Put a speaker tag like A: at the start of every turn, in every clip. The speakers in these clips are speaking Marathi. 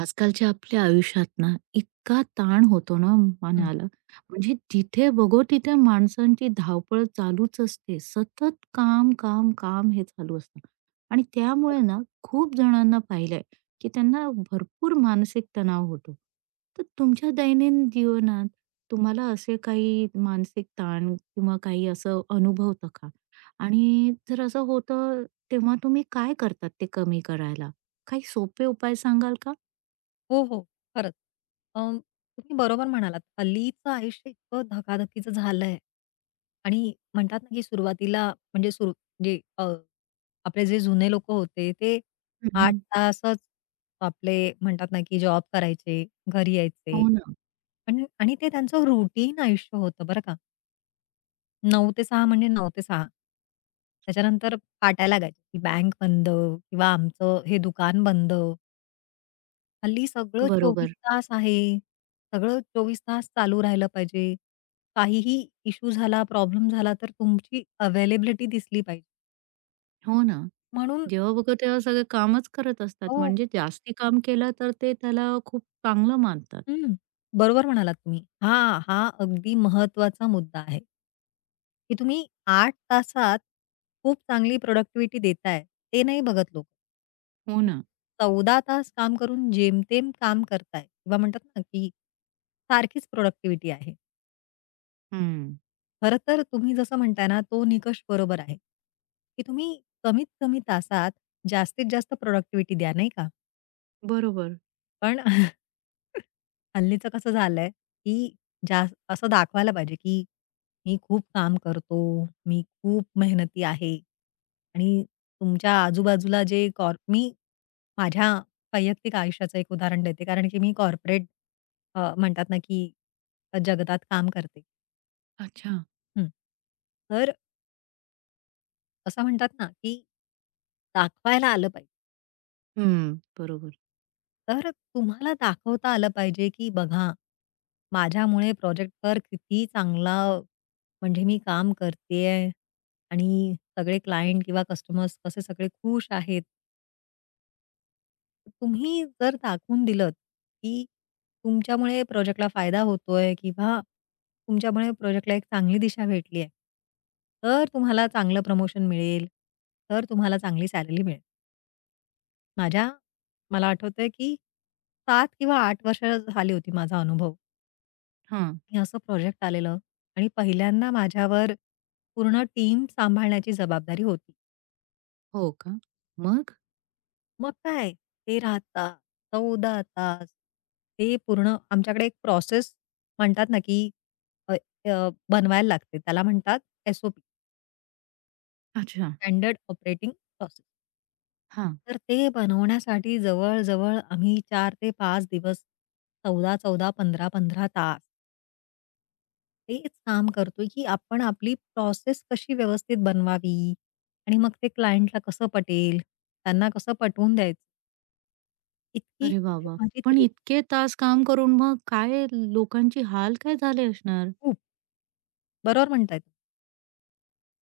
A: आजकालच्या आपल्या आयुष्यात ना, इतका ताण होतो ना
B: हं.
A: मनाला. म्हणजे जिथे बघो तिथे माणसांची धावपळ चालूच असते, सतत काम काम काम हे चालू असतं. आणि त्यामुळे ना, खूप जणांना पाहिलंय की त्यांना भरपूर मानसिक तणाव होतो. तर तुमच्या दैनंदिन जीवनात तुम्हाला असे काही मानसिक ताण किंवा काही असं अनुभवतं का? आणि जर असं होतं तेव्हा तुम्ही काय करतात ते कमी करायला काही सोपे उपाय सांगाल का?
B: हो, हो. खरंच. अं, तुम्ही बरोबर म्हणालात. हल्लीचं आयुष्य इतकं धकाधकीचं झालंय आणि म्हणतात ना, की सुरुवातीला म्हणजे सुरू जे अ, आपले जे जुने लोकं होते ते
A: हं,
B: 8
A: हं.
B: तासच आपले म्हणतात ना, की जॉब करायचे, घरी यायचे.
A: हो ना.
B: पण आणि ते त्यांचं रुटीन आयुष्य होतं बरं का. 9 ते 6 म्हणजे 9 ते 6. त्याच्यानंतर पाट्या लागायच्या, की बँक बंद किंवा आमचं हे दुकान बंद. हल्ली सगळं 24
A: बरोबर.
B: तास आहे. सगळं 24 तास चालू राहिलं पाहिजे. काहीही इश्यू झाला, प्रॉब्लेम झाला तर तुमची अवेलेबिलिटी दिसली पाहिजे.
A: हो ना.
B: म्हणून
A: जेव्हा बघा तेव्हा सगळे कामच करत असतात.
B: हो.
A: म्हणजे जास्ती काम केलं तर ते त्याला खूप चांगलं मानतात.
B: हं. बरोबर म्हणालात तुम्ही. हां, हा अगदी महत्वाचा मुद्दा आहे, की तुम्ही 8 तासात खूप चांगली प्रॉडक्टिव्हिटी देताय, ते नाही बघत लोकं.
A: हो ना.
B: 14 तास काम करून जेमतेम काम करताय किंवा म्हणतात ना, की सारखीच प्रॉडक्टिव्हिटी आहे.
A: हं.
B: खरं तर तुम्ही जसं म्हणताय ना, तो निकष बरोबर आहे, की तुम्ही कमीत कमी तासात जास्तीत जास्त प्रॉडक्टिव्हिटी द्या, नाही का?
A: बरोबर.
B: पण हल्लीचं कसं झालंय, की असं दाखवायला पाहिजे, की मी खूप काम करतो, मी खूप मेहनती आहे आणि तुमच्या आजूबाजूला जे कॉर मी माझ्या वैयक्तिक आयुष्याचं एक उदाहरण देते, कारण की मी कॉर्पोरेट म्हणतात ना, की जगतात काम करते.
A: अच्छा.
B: हं. तर असं म्हणतात ना, की दाखवायला आलं पाहिजे.
A: हं. बरोबर.
B: तर तुम्हाला दाखवता आलं पाहिजे, की बघा, माझ्यामुळे प्रोजेक्टवर किती चांगला म्हणजे मी काम करते आणि सगळे क्लायंट किंवा कस्टमर्स कसे सगळे खुश आहेत. तुम्ही जर दाखवून दिलत, की तुमच्यामुळे प्रोजेक्टला फायदा होतोय किंवा तुमच्यामुळे प्रोजेक्टला एक चांगली दिशा भेटली आहे, तर तुम्हाला चांगलं प्रमोशन मिळेल, तर तुम्हाला चांगली सॅलरी मिळेल. माझ्या मला आठवतंय की 7 किंवा 8 वर्ष झाली होती माझा अनुभव
A: हां.
B: की असं प्रोजेक्ट आलेलं आणि पहिल्यांदा माझ्यावर पूर्ण टीम सांभाळण्याची जबाबदारी होती.
A: हो का? मग?
B: मग काय, ते तास, 14 तास ते पूर्ण आमच्याकडे एक प्रोसेस म्हणतात ना की अ, अ, बनवायला लागते. त्याला म्हणतात एस
A: अच्छा.
B: Standard operating process.
A: हां.
B: तर ते बनवण्यासाठी जवळ आम्ही 4 ते 5 दिवस 14-14, 15-15 तास तेच काम करतोय, की आपण आपली प्रोसेस कशी व्यवस्थित बनवावी आणि मग ते क्लायंटला कसं पटेल, त्यांना कसं पटवून द्यायचं. इतकी
A: अरे
B: म्हणजे
A: बाबा, वाह!
B: माझी
A: पण
B: त्रे
A: इतके तास काम करून मग काय लोकांचे हाल काय झाले असणार?
B: खूप बरोबर म्हणताय.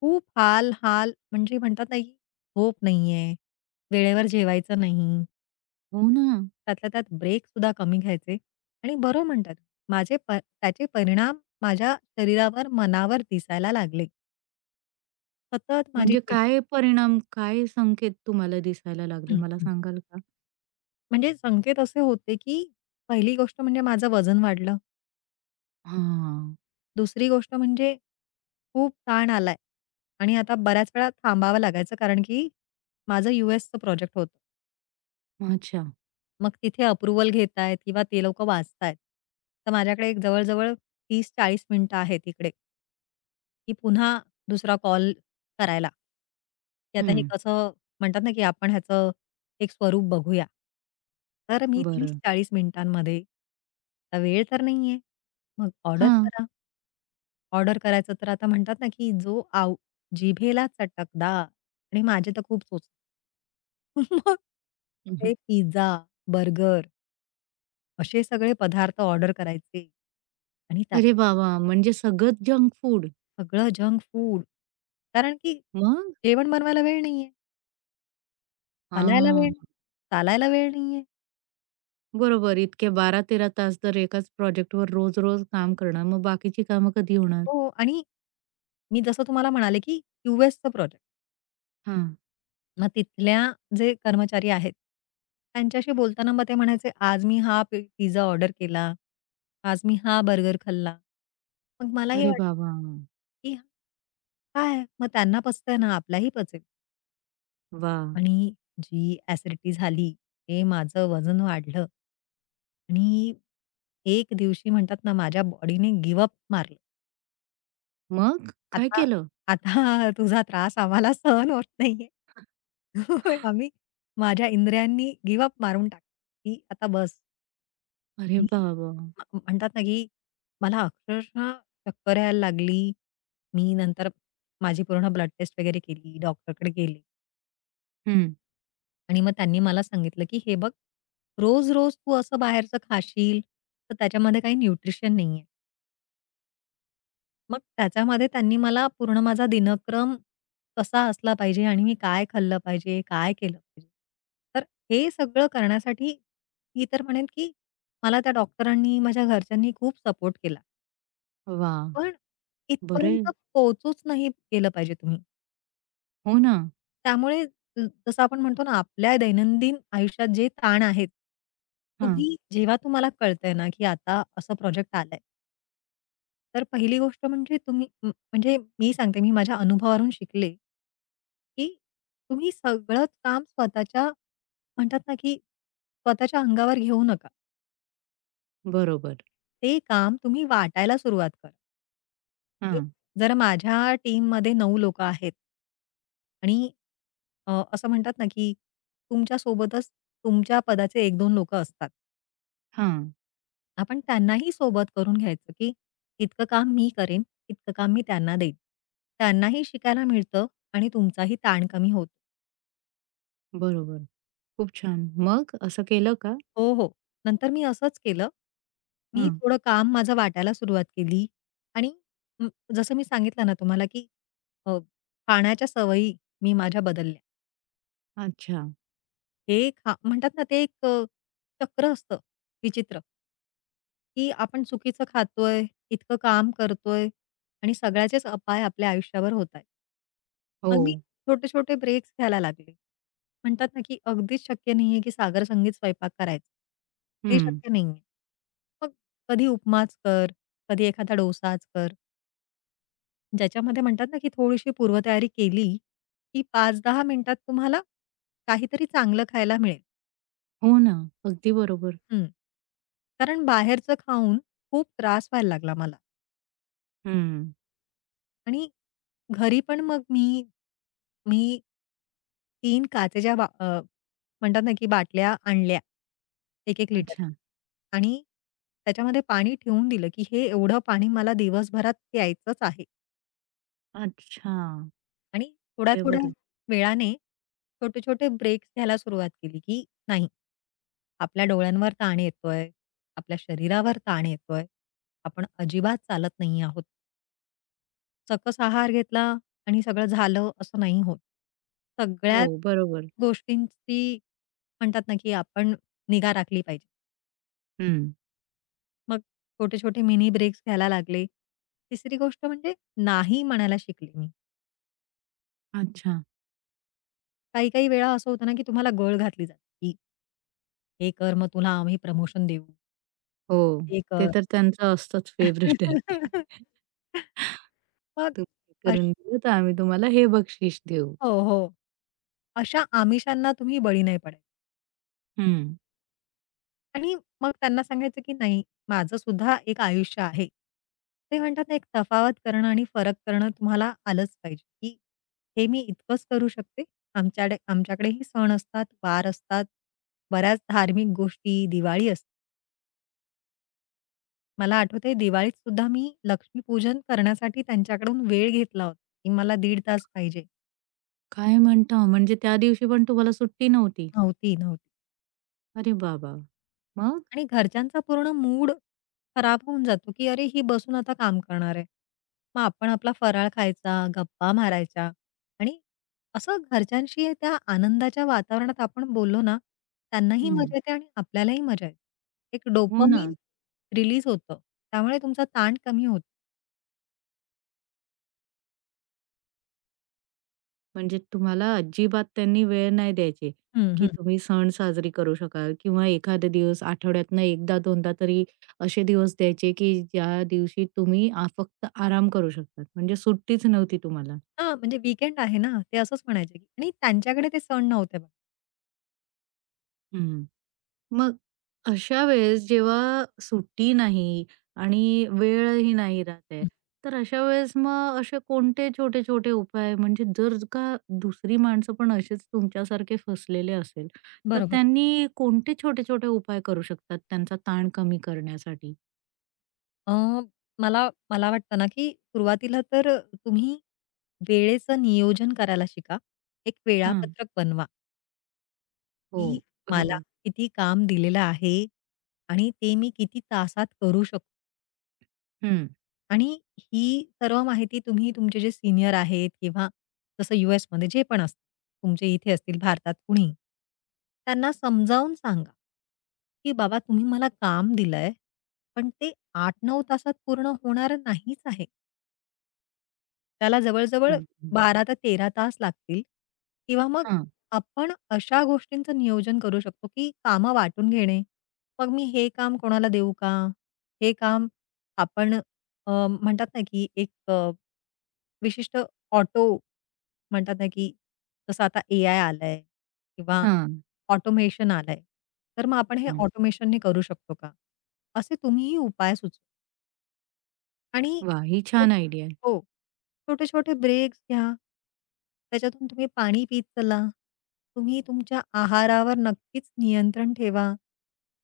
B: खूप हाल-हाल म्हणजे म्हणतात ना, की झोप नाहीये, वेळेवर जेवायचं नाही,
A: हो ना.
B: त्यातल्या त्यात ब्रेकसुद्धा कमी घ्यायचे आणि बरोबर म्हणतात. माझे प त्याचे परिणाम माझ्या शरीरावर, मनावर दिसायला लागले. सतत माझी
A: म्हणजे
B: चिड
A: काय परिणाम, काय संकेत तुम्हाला दिसायला लागले,
B: हं,
A: मला
B: हं.
A: सांगाल का?
B: म्हणजे संकेत असे होते, की पहिली गोष्ट म्हणजे माझं वजन वाढलं.
A: हां.
B: दुसरी गोष्ट म्हणजे खूप ताण आलाय आणि आता बऱ्याच वेळा थांबावं लागायचं कारण की माझं यू.एसचं प्रोजेक्ट होतं.
A: अच्छा.
B: मग तिथे अप्रूव्हल घेतायत किंवा ते लोकं वाचतायत. तर माझ्याकडे एक जवळ-जवळ 30 मिनिटं आहेत इकडे, की पुन्हा दुसरा कॉल करायला. की आता हे
A: हं.
B: कसं म्हणतात ना, की आपण ह्याचं एक स्वरूप बघूया. तर मी
A: बरं.
B: 30-40 मिनिटांमध्ये आता वेळ तर नाहीये. मग ऑर्डर
A: हां.
B: करा. ऑर्डर करायचं तर आता म्हणतात ना, की जो आव जिभेला चटकदार आणि माझे तर खूप सोच मग
A: हं, हं.
B: ते पिझ्झा, बर्गर असे सगळे पदार्थ ऑर्डर करायचे आणि त्यात
A: अरे वाह, वाह! म्हणजे सगळंच जंक फूड.
B: सगळं जंक फूड. कारण की
A: मग?
B: जेवण बनवायला वेळ नाहीये, हलायला वेळ,
A: हां.
B: चालायला वेळ नाहीये.
A: बरोबर. इतके 12-13 तास तर एकाच प्रोजेक्टवर रोज-रोज काम करणार. मग बाकीची कामं कधी होणार?
B: हो आणि मी जसं तुम्हाला म्हणाले, की क्यूएसचं प्रोजेक्ट.
A: हां.
B: मग तिथल्या जे कर्मचारी आहेत, त्यांच्याशी बोलताना मग ते म्हणायचे, "आज मी हा पिझ्झा ऑर्डर केला. आज मी हा बर्गर खाल्ला." मग मला हे
A: अरे
B: वाटलं,
A: बाबा!
B: की काय? मग त्यांना पचतंय ना, आपलाही पचेल.
A: वाह!
B: आणि जी ॲसिडिटी झाली, ते माझं वजन वाढलं. आणि एक दिवशी म्हणतात ना, माझ्या बॉडीने गिव्ह मारलं.
A: मग काय
B: आता
A: केलं?
B: आता तुझा त्रास आम्हाला सहन होत नाहीये. होय, आम्ही माझ्या इंद्रियांनी गिव्ह अप मारून टाकलं, की आता बस
A: अरे
B: आणि
A: बाबा!
B: म्हणतात ना, की मला अक्षरशः चक्कर यायला लागली. मी नंतर माझी पूर्ण ब्लड टेस्ट वगैरे केली, डॉक्टरकडे गेले
A: हं.
B: आणि मग त्यांनी मला सांगितलं, की "हे बघ, रोज-रोज तू असं बाहेरचं खाशील, तर त्याच्यामध्ये काही न्यूट्रिशन नाहीये." मग त्याच्यामध्ये त्यांनी मला पूर्ण माझा दिनक्रम कसा असला पाहिजे आणि मी काय खाल्लं पाहिजे, काय केलं पाहिजे. तर हे सगळं करण्यासाठी मी तर म्हणेन, की मला त्या डॉक्टरांनी, माझ्या घरच्यांनी खूप सपोर्ट केला.
A: वाह!
B: पण
A: बरं आहे.
B: इथपर्यंत पोहोचूच नाही केलं पाहिजे तुम्ही.
A: हो ना.
B: त्यामुळे अ, जसं आपण म्हणतो ना, आपल्या दैनंदिन आयुष्यात जे ताण आहेत,
A: हां.
B: तुम्ही जेव्हा तुम्हाला कळतंय ना, की आता असं प्रोजेक्ट आलंय. तर पहिली गोष्ट म्हणजे तुम्ही म म्हणजे मी सांगते मी माझ्या अनुभवावरून शिकले, की तुम्ही सगळंच काम स्वतःच्या म्हणतात ना, की स्वतःच्या अंगावर घेऊ नका.
A: बरोबर.
B: ते काम तुम्ही वाटायला सुरुवात करा. हे-
A: हां,
B: जर माझ्या टीममध्ये 9 लोकं आहेत आणि असं म्हणतात ना, की तुमच्यासोबतच तुमच्या पदाचे एक दोन लोकं असतात.
A: हां.
B: आपण त्यांनाही सोबत करून घ्यायचं, की इतकं काम मी करेन, इतकं काम मी त्यांना देईन. त्यांनाही शिकायला मिळतं आणि तुमचाही ताण कमी होतो.
A: बरोबर. खूप छान. मग असं केलं का?
B: हो, हो. नंतर मी असंच केलं. मी
A: हां.
B: थोडं काम माझं वाटायला सुरुवात केली आणि अं, जसं मी सांगितलं ना तुम्हाला, की अ, खाण्याच्या सवयी मी माझ्या बदलल्या.
A: अच्छा.
B: हे खा म्हणतात ना, ते एक चक्र असतं विचित्र. की आपण चुकीचं खातोय, इतकं काम करतोय आणि सगळ्याचेच अपाय आपल्या आयुष्यावर होत आहेत.
A: हो.
B: मग मी छोटे-छोटे ब्रेक्स घ्यायला लागले. म्हणतात ना, की अगदीच शक्य नाहीये, की सागर संगीत स्वयंपाक करायचा. ते
A: हं.
B: शक्य नाहीये. मग कधी उपमाच कर, कधी एखादा डोसाच कर. ज्याच्यामध्ये म्हणतात ना, की थोडीशी पूर्वतयारी केली, की 5-10 मिनिटात तुम्हाला काहीतरी चांगलं खायला मिळेल.
A: हो ना. अगदी बरोबर.
B: हं. कारण बाहेरचं खाऊन खूप त्रास व्हायला लागला मला
A: हं.
B: आणि घरी पण मग मी मी 3 काचेच्या म्हणतात ना, की बाटल्या आणल्या. 1-1 लिटर
A: अच्छा.
B: आणि त्याच्यामध्ये पाणी ठेवून दिलं, की हे एवढं पाणी मला दिवसभरात प्यायचंच आहे
A: अच्छा.
B: आणि थोड्या-थोड्या
A: फेव्हर आहे.
B: वेळाने छोटे-छोटे ब्रेक्स घ्यायला सुरुवात केली, की नाही, आपल्या डोळ्यांवर ताण येतोय, आपल्या शरीरावर ताण येतोय, आपण अजिबात चालत नाही आहोत. सकस आहार घेतला आणि सगळं झालं असं नाही होत.
A: हो,
B: सगळ्याच
A: बरोबर.
B: गोष्टींची म्हणतात ना, की आपण निगा राखली पाहिजे.
A: हं.
B: मग छोटे-छोटे मिनी ब्रेक्स घ्यायला लागले. तिसरी गोष्ट म्हणजे नाही म्हणायला शिकले मी.
A: अच्छा.
B: काही-काही वेळा असं होतं ना, की तुम्हाला गळ घातली जाते, की "हे कर मग तुला आम्ही प्रमोशन देऊ.
A: हो,
B: हे
A: ते
B: कर."
A: तर त्यांचं असतंच फेव्हरेट आहे ते.
B: मग
A: तुम्ही हे
B: अश
A: करून दिलं, तर आम्ही तुम्हाला हे बक्षीस देऊ.
B: हो, हो. अशा आमिषांना तुम्ही बळी नाही पडायचं.
A: हं.
B: आणि मग त्यांना सांगायचं की नाही, माझं सुद्धा एक आयुष्य आहे. ते म्हणतात ना, एक तफावत करणं आणि फरक करणं तुम्हाला आलंच पाहिजे, की हे मी इतकंच करू शकते. आमच्याकडेही सण असतात, वार असतात, बऱ्याच धार्मिक गोष्टी, दिवाळी असते. मला आठवतंय दिवाळीत सुद्धा मी लक्ष्मीपूजन करण्यासाठी त्यांच्याकडून वेळ घेतला होता, की मला 1:30 तास पाहिजे.
A: काय म्हणता? म्हणजे त्या दिवशी पण तुम्हाला सुट्टी नव्हती?
B: नव्हती, नव्हती.
A: अरे बाबा! मग?
B: आणि घरच्यांचा पूर्ण मूड खराब होऊन जातो, की "अरे, ही बसून आता काम करणार आहे." मग आपण आपला फराळ खायचा, गप्पा मारायच्या आणि असं घरच्यांशी त्या आनंदाच्या वातावरणात आपण बोललो ना, त्यांनाही
A: हं.
B: मजा येते आणि आपल्यालाही मजा येते. एक
A: हो ना.
B: डोपामाइन रिलीज होतं. त्यामुळे तुमचा ताण कमी होतो.
A: म्हणजे तुम्हाला अजिबात त्यांनी वेळ नाही द्यायची,
B: हं,
A: की
B: हं.
A: तुम्ही सण साजरी करू शकाल किंवा एखादे दिवस आठवड्यातनं 1दा-2दा तरी असे दिवस द्यायचे, की ज्या दिवशी तुम्ही फक्त आराम करू शकतात. म्हणजे सुट्टीच नव्हती तुम्हाला.
B: हां, म्हणजे वीकेंड आहे ना, ते असंच म्हणायचे की आणि त्यांच्याकडे ते सण नव्हते बघा.
A: मग अशा वेळेस जेव्हा सुट्टी नाही आणि वेळही नाही राहत, तर अशा वेळेस मग असे कोणते छोटे-छोटे उपाय, म्हणजे जर का दुसरी माणसं पण असेच तुमच्यासारखे फसलेले असेल, तर
B: बरोबर.
A: त्यांनी कोणते छोटे-छोटे उपाय करू शकतात त्यांचा ताण कमी करण्यासाठी?
B: अ, मला मला वाटतं ना, की सुरुवातीला तर तुम्ही वेळेचं नियोजन करायला शिका. एक
A: हां.
B: वेळापत्रक बनवा,
A: हो.
B: की मला
A: बरोबर.
B: किती काम दिलेलं आहे आणि ते मी किती तासात करू शकतो.
A: हं.
B: आणि ही सर्व माहिती तुम्ही तुमचे जे सीनियर आहेत किंवा जसं यूएसमध्ये जे पण असतील, तुमचे इथे असतील भारतात कुणीही, त्यांना समजावून सांगा, की "बाबा तुम्ही मला काम दिलंय, पण ते 8-9 तासात पूर्ण होणारं नाहीच आहे." त्याला जवळ-जवळ
A: हं, हं.
B: 12 ते 13 तास लागतील किंवा मग
A: हां,
B: आपण अशा गोष्टींचं नियोजन करू शकतो, की कामं वाटून घेणे. मग मी हे काम कोणाला देऊ का? हे काम आपण अ, म्हणतात ना, की एक विशिष्ट ऑटो म्हणतात ना, की जसं आता एआय आलंय किंवा
A: हां.
B: ऑटोमेशन आलंय. तर मग आपण हे
A: हं.
B: ऑटोमेशनने करू शकतो का? असे तुम्हीही उपाय सुचवा. आणि
A: वाह! ही
B: हो,
A: छान आयडिया आहे.
B: हो. छोटे-छोटे ब्रेक्स घ्या. त्याच्यातून तुम्ही पाणी पीत चला. तुम्ही तुमच्या आहारावर नक्कीच नियंत्रण ठेवा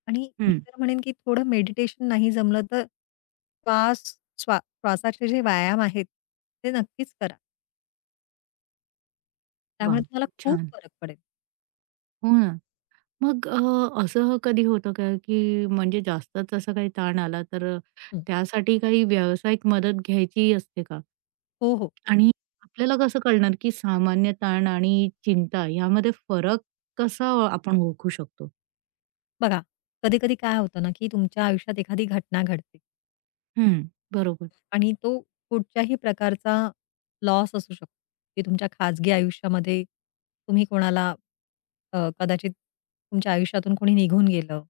B: आणि मी
A: हं.
B: तर म्हणेन, की थोडं मेडिटेशन नाही जमलं तर श्वास श्वासाचे जे व्यायाम आहेत, ते नक्कीच करा. त्यामुळे
A: वाह!
B: तुम्हाला
A: खूप
B: खूप
A: छान.
B: फरक पडेल.
A: हो ना. मग असं कधी होतं का, की म्हणजे जास्तच असा काही ताण आला तर
B: हं.
A: त्यासाठी काही व्यावसायिक मदत घ्यायची असते का?
B: हो, हो.
A: आणि आपल्याला कसं कळणार, की सामान्य ताण आणि चिंता यामध्ये फरक कसा आपण ओळखू शकतो?
B: बघा, कधी-कधी काय होतं ना, की तुमच्या आयुष्यात एखादी घटना घडते.
A: हं. बरोबर.
B: आणि तो कुठच्याही प्रकारचा लॉस असू शकतो, की तुमच्या खाजगी आयुष्यामध्ये तुम्ही कोणाला कदाचित तुमच्या आयुष्यातून कोणी निघून गेलं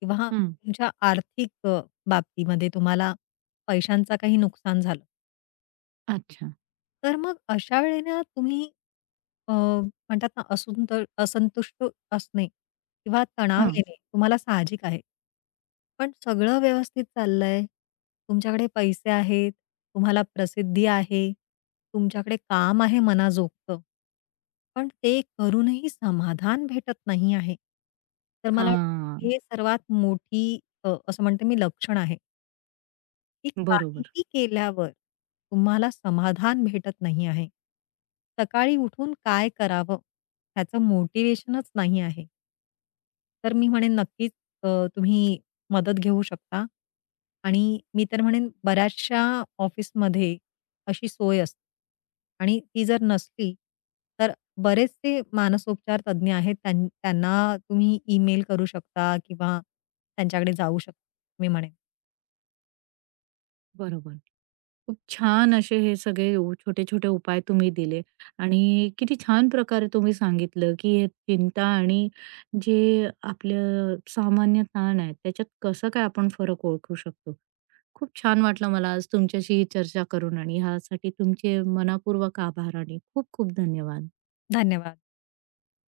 B: किंवा
A: हं.
B: तुमच्या आर्थिक बाबतीमध्ये तुम्हाला पैशांचा काही नुकसान झालं.
A: अच्छा.
B: तर मग अशा वेळेला तुम्ही म्हणतात ना असंतुष्ट असणे किंवा तणाव
A: हां.
B: येणे तुम्हाला साहजिक आहे. पण सगळं व्यवस्थित चाललंय, तुमच्याकडे पैसे आहेत, तुम्हाला प्रसिद्धी आहे, तुमच्याकडे काम आहे मनाजोगतं. पण ते करूनही समाधान भेटत नाही आहे. तर मला वाटतं
A: हां.
B: हे सर्वात मोठी असं म्हणते मी लक्षण आहे. की
A: बरोबर,
B: काहीही केल्यावर तुम्हाला समाधान भेटत नाही आहे. सकाळी उठून काय करावं ह्याचं मोटिव्हेशनच नाही आहे. तर मी म्हणेन नक्कीच अ, तुम्ही मदत घेऊ शकता आणि मी तर म्हणेन बऱ्याचशा ऑफिसमध्ये अशी सोय असते आणि ती जर नसली तर बरेचसे मानसोपचार तज्ञ आहेत त्यांना तुम्ही ईमेल करू शकता किंवा त्यांच्याकडे जाऊ शकता मी म्हणेन.
A: बरोबर. खूप छान असे हे सगळे छोटे-छोटे उपाय तुम्ही दिले आणि किती छान प्रकारे तुम्ही सांगितलं, की हे चिंता आणि जे आपलं सामान्य ताण आहे, त्याच्यात कसं काय आपण फरक ओळखू शकतो. खूप छान वाटलं मला आज तुमच्याशी ही चर्चा करून आणि ह्यासाठी तुमचे मनःपूर्वक आभार आणि खूप खूप धन्यवाद.
B: धन्यवाद.